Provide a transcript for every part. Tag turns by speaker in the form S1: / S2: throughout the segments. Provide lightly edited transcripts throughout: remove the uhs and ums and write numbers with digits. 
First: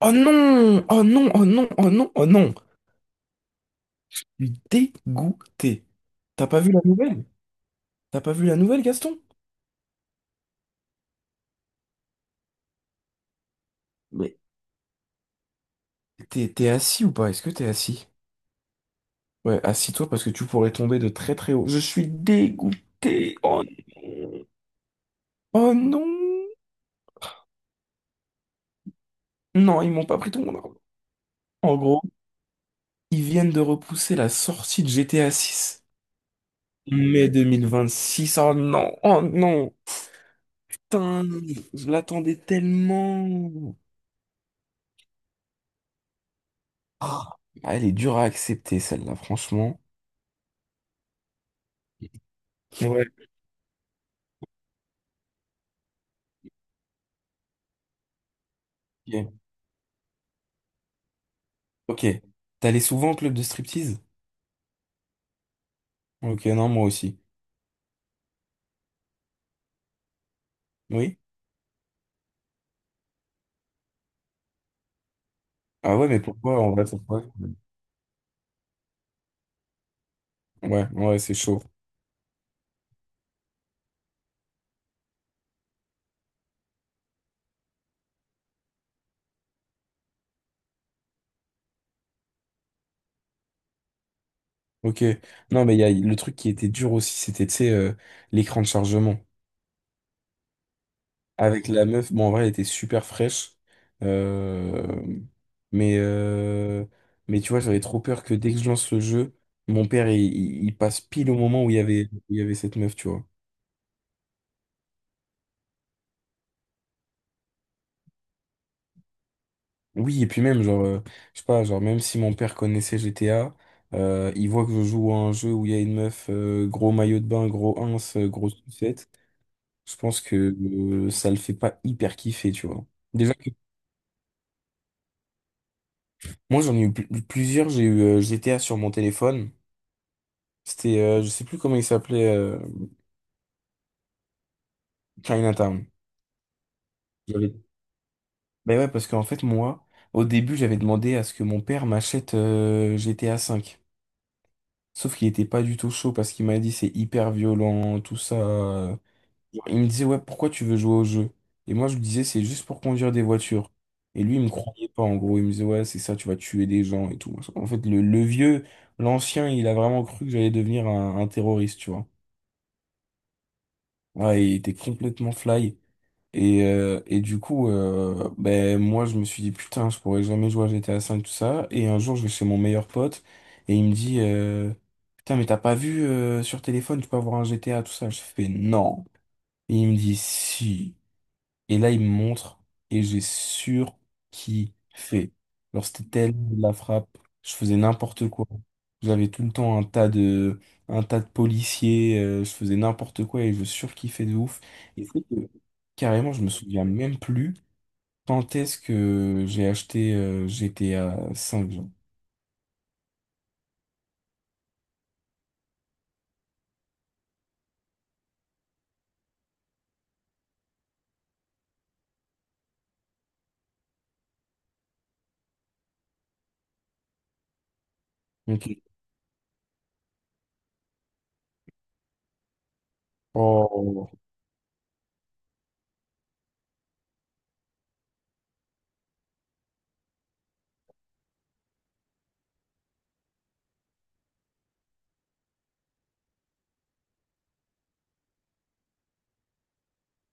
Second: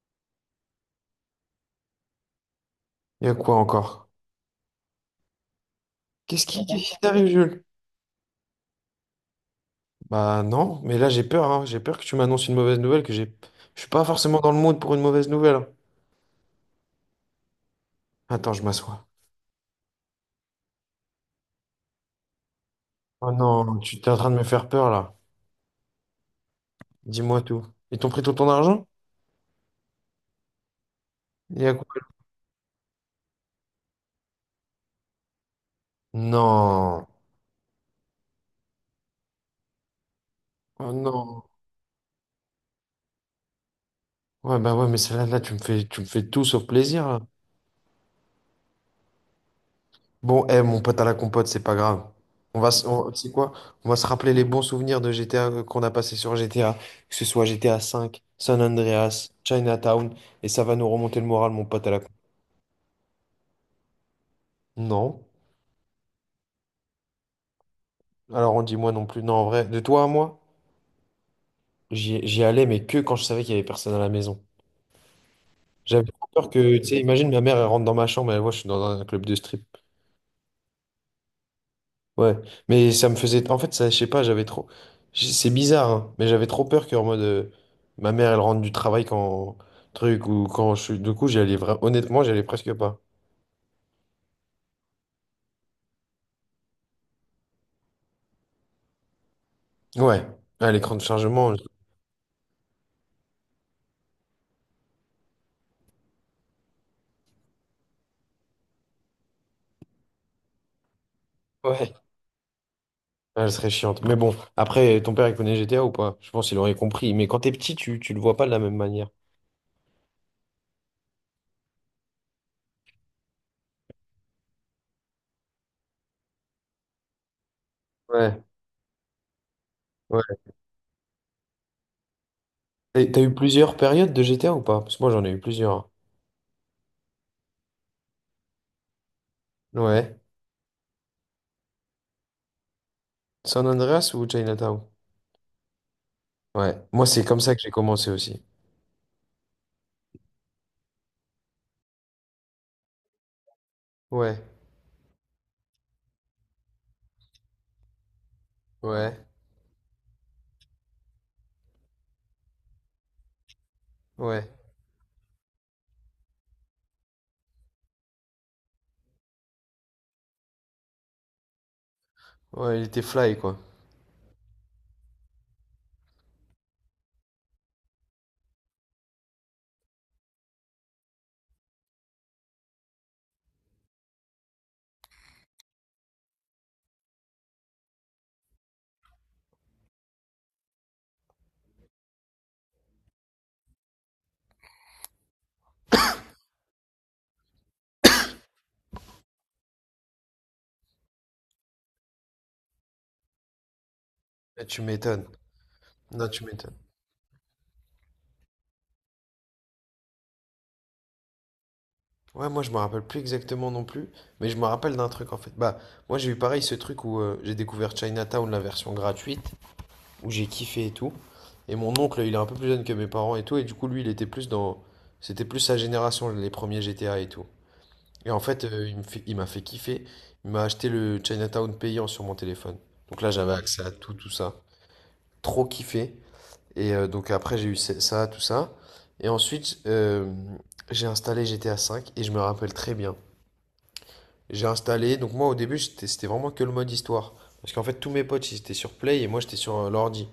S1: Oh non! Oh non! Oh non! Oh non! Oh non!
S2: Il y a quoi encore?
S1: Je suis dégoûté.
S2: Qu'est-ce
S1: T'as pas
S2: qui,
S1: vu la
S2: qu'est-ce qui
S1: nouvelle?
S2: t'arrive, Jules?
S1: T'as pas vu la nouvelle, Gaston?
S2: Bah non, mais là j'ai peur, hein. J'ai peur que tu m'annonces une mauvaise nouvelle, que j'ai. Je suis pas
S1: Mais
S2: forcément dans le mood pour une mauvaise nouvelle.
S1: t'es assis ou pas? Est-ce que t'es assis?
S2: Attends, je m'assois.
S1: Ouais, assis-toi parce que tu pourrais tomber de très très haut. Je suis
S2: Oh
S1: dégoûté. Oh
S2: non, tu t'es en train de me
S1: non!
S2: faire peur là.
S1: Oh non!
S2: Dis-moi tout. Ils t'ont pris tout ton argent?
S1: Non, ils m'ont pas pris tout mon argent.
S2: Il y a
S1: En
S2: quoi?
S1: gros, ils viennent de repousser la sortie de GTA 6.
S2: Non.
S1: Mai 2026. Oh non! Oh non!
S2: Oh
S1: Putain!
S2: non.
S1: Je l'attendais tellement!
S2: Ouais, bah ouais, mais celle-là, là, tu me fais tout sauf plaisir là.
S1: Ah, elle est dure à accepter, celle-là, franchement.
S2: Bon, eh, mon pote à la compote, c'est pas grave. On va, se- on- Tu
S1: Ouais.
S2: sais quoi? On va se rappeler les bons souvenirs de GTA qu'on a passé sur GTA, que ce soit GTA 5, San Andreas,
S1: Ok.
S2: Chinatown, et ça va nous remonter le moral, mon pote à la
S1: Ok.
S2: compote.
S1: T'allais souvent au club de striptease?
S2: Non.
S1: Ok, non, moi aussi.
S2: Alors on dit moi non plus. Non, en vrai, de toi à moi,
S1: Oui?
S2: j'y allais, mais que quand je savais qu'il y avait personne à la maison.
S1: Ah ouais,
S2: J'avais
S1: mais
S2: trop peur
S1: pourquoi en
S2: que, tu
S1: vrai,
S2: sais,
S1: pourquoi?
S2: imagine ma mère, elle rentre dans ma chambre, elle voit, je suis dans un club de strip.
S1: Ouais, ouais, c'est chaud.
S2: Ouais, mais ça me faisait. En fait, ça, je sais pas, j'avais trop. C'est bizarre, hein, mais j'avais trop peur qu'en mode. Ma mère, elle rentre du travail quand. Truc, ou quand je suis. Du coup, j'y allais Honnêtement, j'y allais presque pas.
S1: Ok. Non, mais il y a le truc qui était dur aussi, c'était, tu sais, l'écran de chargement.
S2: Ouais, à l'écran de chargement,
S1: Avec la meuf, bon, en vrai, elle était super fraîche. Euh, Mais, euh, mais tu vois, j'avais trop peur que dès que je lance le jeu, mon père, il passe pile au moment où il y
S2: ouais,
S1: avait, où il y avait cette meuf, tu vois.
S2: elle serait chiante. Mais bon, après, ton père, il connaît GTA ou pas? Je pense qu'il aurait compris. Mais quand t'es petit, tu le vois pas de la même manière.
S1: Oui, et puis même, genre, je sais pas, genre, même si mon père connaissait GTA, il voit que je joue à un jeu où il y a une meuf, gros maillot de bain,
S2: Ouais,
S1: grosse sucette, je pense
S2: ouais.
S1: que ça le fait pas hyper kiffer, tu vois.
S2: Et t'as eu
S1: Déjà que
S2: plusieurs périodes de GTA ou pas? Parce que moi, j'en ai eu plusieurs.
S1: moi, j'en ai eu plusieurs, j'ai eu GTA sur mon téléphone.
S2: Ouais.
S1: C'était, je sais plus comment il s'appelait,
S2: San Andreas ou Chinatown?
S1: Chinatown.
S2: Ouais. Moi, c'est comme ça que
S1: J'avais-
S2: j'ai commencé aussi.
S1: Ben ouais, parce qu'en fait, moi, au début, j'avais demandé à ce que mon père m'achète GTA 5.
S2: Ouais,
S1: Sauf qu'il était pas du tout chaud parce qu'il m'a dit c'est hyper violent, tout ça.
S2: ouais,
S1: Il me disait, ouais, pourquoi tu veux jouer au jeu? Et moi, je lui disais, c'est juste pour conduire des voitures. Et lui, il
S2: ouais.
S1: me croyait pas, en gros. Il me disait, ouais, c'est ça, tu vas tuer des gens et tout. En fait, le vieux, l'ancien, il a vraiment cru que j'allais devenir un terroriste, tu vois.
S2: Ouais, il était fly, quoi.
S1: Ouais, il était complètement fly. Et du coup, ben, moi, je me suis dit, putain, je pourrais jamais jouer à GTA V, tout ça. Et un jour, je vais chez mon meilleur pote et il me dit, putain, mais t'as pas vu, sur téléphone, tu peux avoir un GTA, tout ça. Je fais, non. Et il me dit, si. Et là, il me montre et j'ai surkiffé. Alors, c'était tellement de la frappe. Je faisais n'importe quoi. J'avais tout le temps un tas de policiers. Je faisais n'importe quoi et je surkiffais de ouf.
S2: Eh, tu
S1: Et c'est
S2: m'étonnes.
S1: que,
S2: Non,
S1: carrément, je
S2: tu
S1: me
S2: m'étonnes.
S1: souviens même plus quand est-ce que j'ai acheté GTA 5 genre.
S2: Ouais, moi, je me rappelle plus exactement non plus, mais je me rappelle d'un truc, en fait. Bah, moi, j'ai eu pareil ce truc où j'ai découvert Chinatown, la version gratuite, où j'ai kiffé et tout. Et mon oncle, il est un peu plus jeune que mes parents et tout, et du coup, lui, il était plus dans. C'était plus sa génération, les premiers GTA et tout. Et en fait,
S1: Ok.
S2: il m'a fait kiffer. Il m'a acheté le Chinatown payant sur mon téléphone. Donc là, j'avais accès à
S1: Oh,
S2: tout, tout ça. Trop kiffé. Et donc après, j'ai eu ça, tout ça. Et ensuite, j'ai installé GTA V et je me rappelle très bien. J'ai installé, donc moi au début, c'était vraiment que le mode histoire. Parce qu'en fait, tous mes potes, ils étaient sur Play et moi, j'étais sur l'ordi.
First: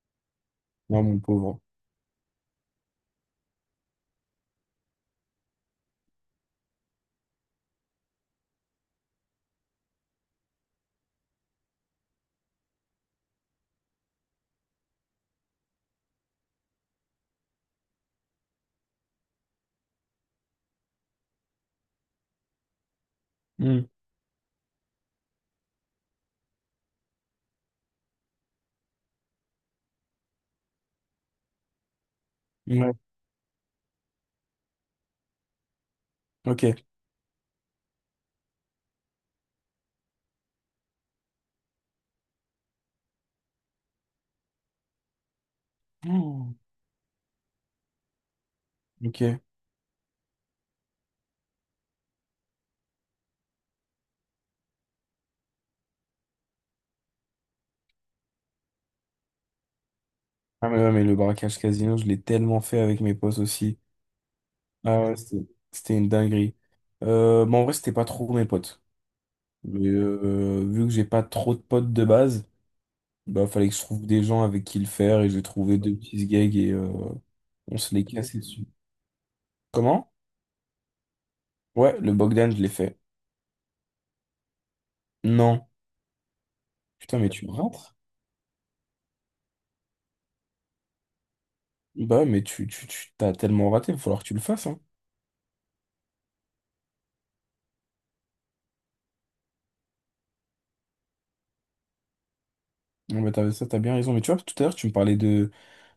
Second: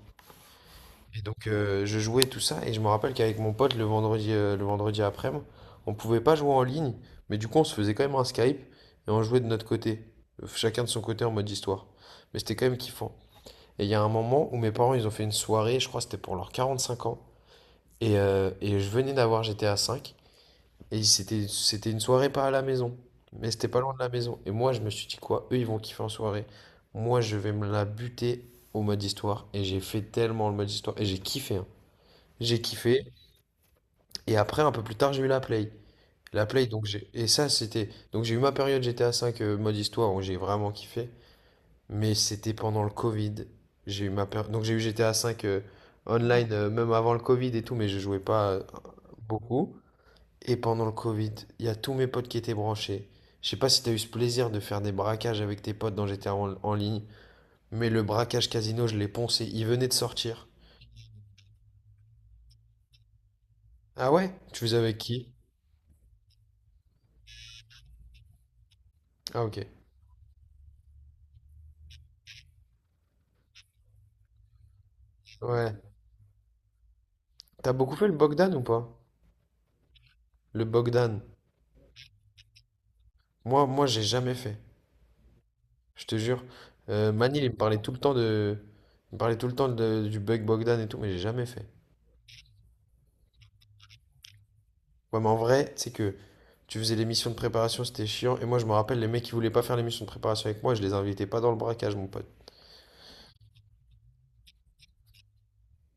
S1: non, mon
S2: Et donc,
S1: pauvre.
S2: je jouais tout ça et je me rappelle qu'avec mon pote, le vendredi après-midi, on pouvait pas jouer en ligne, mais du coup, on se faisait quand même un Skype et on jouait de notre côté. Chacun de son côté en mode histoire. Mais c'était quand même kiffant. Et il y a un moment où mes parents, ils ont fait une soirée, je crois que c'était pour leurs 45 ans. Et je venais d'avoir GTA V. Et c'était une soirée pas à la maison. Mais c'était pas
S1: Hmm.
S2: loin de la maison. Et moi, je me suis dit quoi? Eux, ils vont kiffer en soirée. Moi, je vais me la buter au mode histoire. Et j'ai fait tellement le mode histoire. Et j'ai kiffé, hein. J'ai
S1: Ouais,
S2: kiffé. Et après, un peu plus tard, j'ai eu la play. La play,
S1: ok.
S2: donc j'ai. Et ça, c'était. Donc j'ai eu ma période GTA V mode histoire où j'ai vraiment kiffé. Mais c'était pendant le Covid. J'ai eu ma Donc j'ai eu GTA V online,
S1: Hmm,
S2: même avant le Covid et tout. Mais je jouais pas
S1: ok.
S2: beaucoup. Et pendant le Covid, il y a tous mes potes qui étaient branchés. Je sais pas si t'as eu ce plaisir de faire des braquages avec tes potes dont j'étais en ligne, mais le braquage casino, je l'ai poncé, il venait de sortir.
S1: Ah, mais ouais, mais le braquage casino, je l'ai tellement fait avec mes potes aussi.
S2: Ah ouais? Tu faisais avec
S1: Ah ouais,
S2: qui?
S1: c'était une dinguerie. Mais en vrai, c'était pas trop mes potes.
S2: Ah ok.
S1: Mais, vu que j'ai pas trop de potes de base, bah fallait que je trouve des gens avec qui le faire et j'ai
S2: Ouais.
S1: trouvé deux petits gags et
S2: T'as
S1: on se
S2: beaucoup
S1: les
S2: fait le
S1: cassait
S2: Bogdan ou
S1: dessus.
S2: pas?
S1: Comment?
S2: Le Bogdan.
S1: Ouais, le Bogdan, je l'ai fait.
S2: Moi, j'ai jamais fait.
S1: Non.
S2: Je te jure.
S1: Putain, mais
S2: Manil,
S1: tu rentres?
S2: il me parlait tout le temps de- du bug Bogdan et tout, mais j'ai jamais fait.
S1: Bah, mais tu t'as tellement raté, il va falloir que tu le fasses, hein.
S2: Ouais, mais en vrai, c'est que tu faisais les missions de préparation, c'était chiant. Et moi, je me rappelle, les mecs qui voulaient pas faire les missions de préparation avec moi, je les invitais pas dans le braquage, mon pote.
S1: Non, mais t'as, ça, t'as bien raison. Mais tu vois, tout à l'heure, tu me parlais de,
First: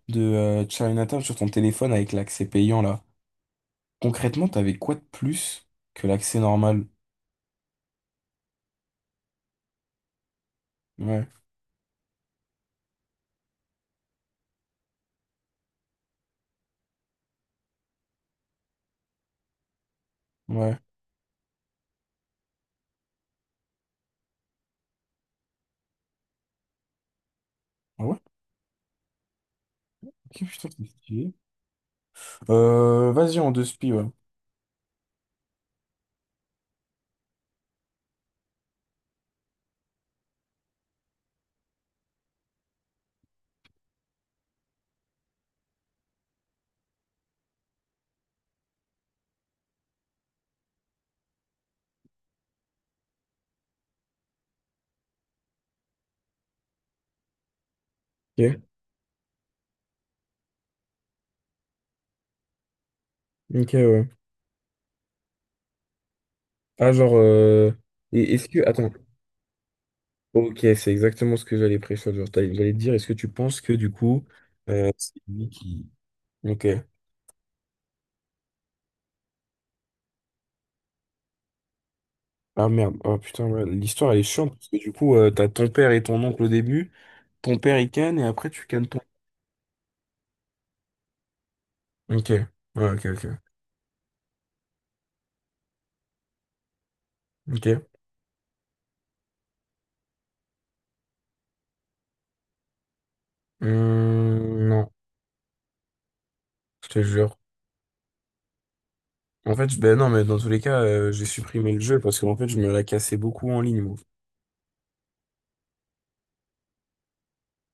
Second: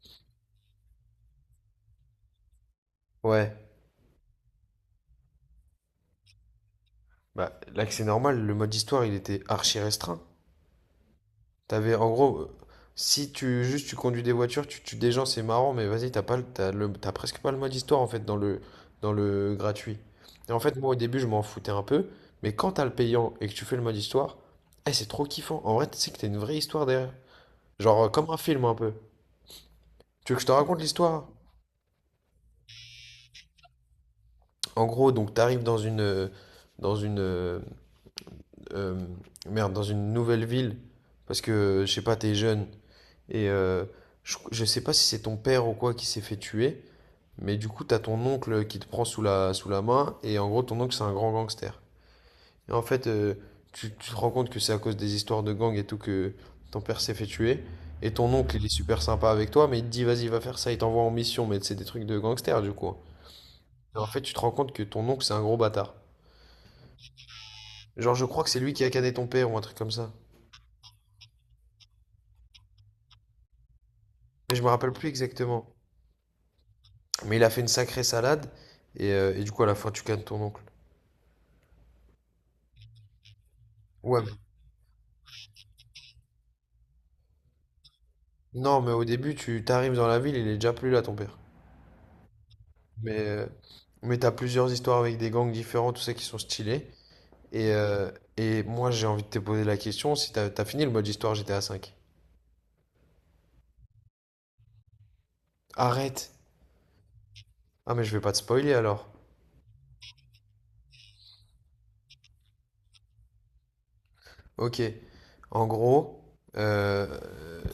S1: de euh, Chinatown sur ton téléphone avec l'accès payant, là.
S2: Ouais,
S1: Concrètement, t'avais quoi de plus que l'accès normal?
S2: bah là que c'est normal, le mode histoire il était archi restreint.
S1: Ouais,
S2: T'avais en gros, si tu juste tu conduis des voitures, tu tues des gens, c'est marrant, mais vas-y, t'as pas le, t'as presque pas le mode histoire en fait dans le, gratuit. Et en fait,
S1: ouais.
S2: moi au début je m'en foutais un peu, mais quand t'as le payant et que tu fais le mode histoire, eh, c'est trop kiffant. En vrai, tu sais que t'as une vraie histoire derrière. Genre
S1: Ah ouais.
S2: comme un film un peu. Tu veux que je te
S1: Qu'est-ce
S2: raconte
S1: que
S2: l'histoire?
S1: je Vas-y, en deux spi, ouais.
S2: En gros, donc t'arrives dans une, dans une, euh, euh, merde, dans une nouvelle ville parce que je sais pas, t'es jeune. Et je sais pas si c'est ton père ou quoi qui s'est fait tuer, mais du coup, t'as ton oncle qui te prend sous la main, et en gros, ton oncle, c'est un grand gangster. Et en fait, tu te rends compte que c'est à cause des histoires de gang et tout que ton père s'est fait tuer, et ton oncle,
S1: Ok,
S2: il est super sympa avec toi, mais il te dit, vas-y, va faire ça, il t'envoie en mission, mais c'est des trucs de gangster, du coup.
S1: ok,
S2: Et en
S1: ouais.
S2: fait, tu te rends compte que ton oncle, c'est un gros bâtard.
S1: Ah, genre,
S2: Genre, je
S1: et
S2: crois
S1: est-ce
S2: que c'est
S1: que,
S2: lui qui a
S1: attends,
S2: cané ton père ou un truc comme ça.
S1: ok, c'est exactement ce que j'allais pré Genre, j'allais te dire, est-ce que tu penses que du coup,
S2: Mais je me rappelle plus
S1: c'est lui
S2: exactement.
S1: qui. Ok.
S2: Mais il a fait une sacrée salade, et du coup, à la fin, tu cannes ton oncle.
S1: Ah merde, oh putain, ouais, l'histoire elle est
S2: Ouais,
S1: chiante parce que du coup, t'as ton père et ton oncle au début, ton père il canne et après tu
S2: non,
S1: cannes
S2: mais
S1: ton.
S2: au début, tu t'arrives dans la ville, il est déjà plus là, ton père.
S1: Ok, ouais, ok,
S2: Mais,
S1: ok.
S2: euh, mais t'as plusieurs histoires avec des gangs différents, tout ça qui sont stylés. Et,
S1: Ok.
S2: euh, et moi, j'ai envie de te poser la question si t'as fini le mode histoire GTA V.
S1: Non,
S2: Arrête!
S1: je te jure.
S2: Ah, mais je vais pas te spoiler alors.
S1: En fait, ben non, mais dans tous les cas, j'ai supprimé le jeu parce qu'en fait, je me la cassais beaucoup en ligne, moi.
S2: Ok. En gros, euh,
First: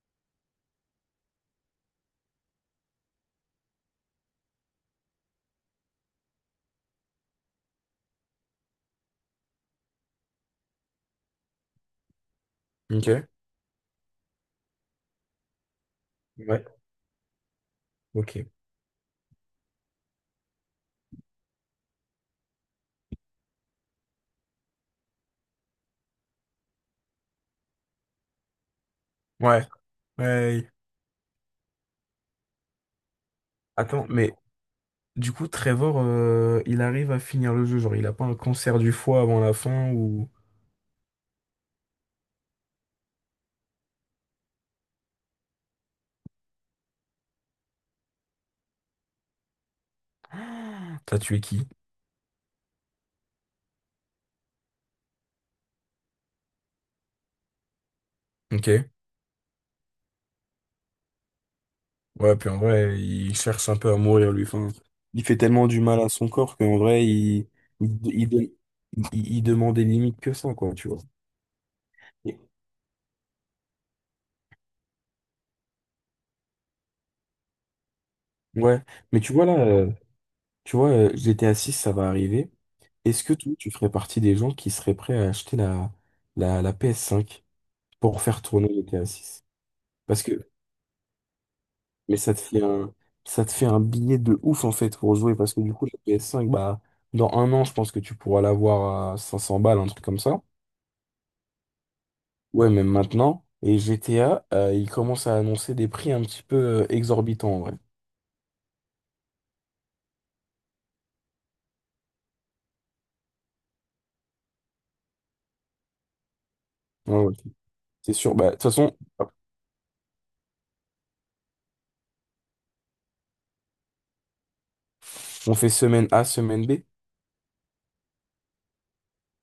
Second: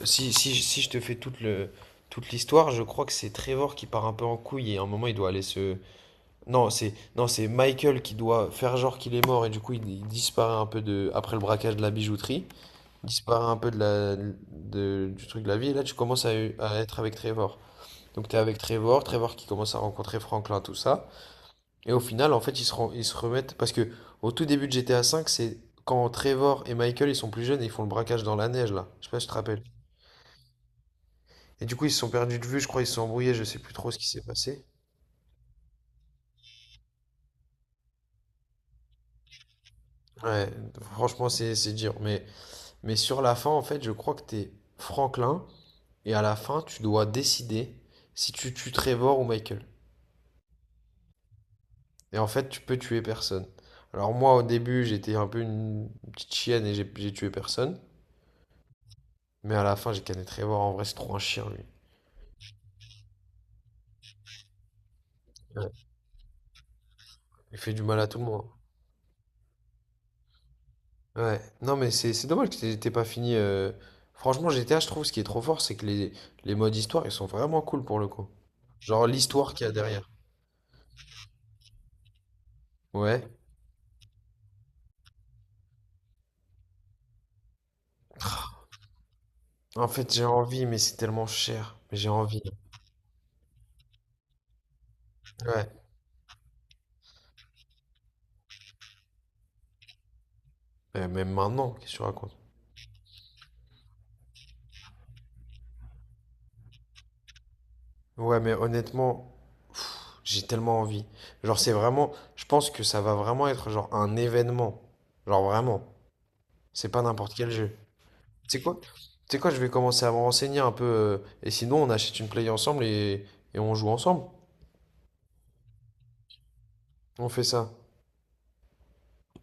S2: si je te fais toute l'histoire, je crois que c'est Trevor qui part un peu en couille et à un moment, il doit aller se. Non, c'est non, c'est Michael qui doit faire genre qu'il est mort et du coup, il disparaît un peu de, après le braquage de la bijouterie.
S1: Ok?
S2: Disparaît un peu du truc de la vie. Et là, tu commences à,
S1: Ouais.
S2: à être avec Trevor. Donc, tu
S1: Ok.
S2: es avec Trevor, Trevor qui commence à rencontrer Franklin, tout ça. Et au final, en fait, ils se remettent. Parce que au tout début de GTA V, c'est quand Trevor et Michael, ils sont plus jeunes et ils font le braquage dans la neige, là. Je sais pas si tu te rappelles.
S1: Ouais. Ouais.
S2: Et du coup, ils se sont perdus de vue, je crois, ils se sont embrouillés, je sais plus trop ce
S1: Attends,
S2: qui s'est
S1: mais
S2: passé.
S1: du coup, Trevor, il arrive à finir le jeu. Genre, il a pas un cancer du foie avant la fin ou
S2: Ouais, franchement, c'est dur. Mais sur la fin, en fait, je crois que t'es Franklin. Et à la fin, tu dois décider si tu tues Trevor ou Michael.
S1: t'as tué qui?
S2: Et en fait, tu peux tuer personne. Alors moi, au début, j'étais un peu une petite chienne et j'ai tué personne.
S1: Ok.
S2: Mais à la fin, j'ai canné Trevor. En vrai, c'est trop un chien, lui.
S1: Ouais, puis en vrai, il cherche un peu à mourir, lui. Enfin, il fait tellement du
S2: Ouais.
S1: mal à son corps qu'en vrai,
S2: Il fait du
S1: il,
S2: mal à tout le monde.
S1: il, il demandait limite que ça, quoi, tu vois.
S2: Ouais. Non, mais c'est
S1: Et-
S2: dommage que t'aies pas fini. Franchement, GTA, je trouve, ce qui est trop fort, c'est que les modes histoire, ils sont vraiment cool pour le coup.
S1: Ouais.
S2: Genre
S1: Mais tu vois,
S2: l'histoire
S1: là,
S2: qu'il y a derrière.
S1: tu vois, GTA 6, ça va arriver.
S2: Ouais.
S1: Est-ce que toi, tu ferais partie des gens qui seraient prêts à acheter la PS5 pour faire tourner GTA 6?
S2: En fait,
S1: Parce
S2: j'ai
S1: que
S2: envie, mais c'est tellement cher. Mais j'ai
S1: Mais ça te
S2: envie.
S1: fait un, ça te fait un billet de ouf en fait pour jouer parce que du
S2: Ouais.
S1: coup, la PS5, bah, dans un an, je pense que tu pourras l'avoir à 500 balles, un truc comme ça.
S2: Même maintenant, qu'est-ce que tu racontes?
S1: Ouais, même maintenant. Et GTA, ils commencent à annoncer des prix un petit peu exorbitants, ouais.
S2: Ouais, mais honnêtement, j'ai tellement envie. Genre, c'est vraiment. Je pense que ça va vraiment être genre un événement. Genre, vraiment. C'est pas
S1: Ouais,
S2: n'importe
S1: ouais.
S2: quel jeu.
S1: C'est sûr. Bah, de
S2: Tu sais
S1: toute
S2: quoi? Tu
S1: façon,
S2: sais quoi? Je vais commencer à me renseigner un peu, et sinon, on achète une play ensemble et on joue ensemble.
S1: on fait semaine A, semaine B.
S2: On fait ça.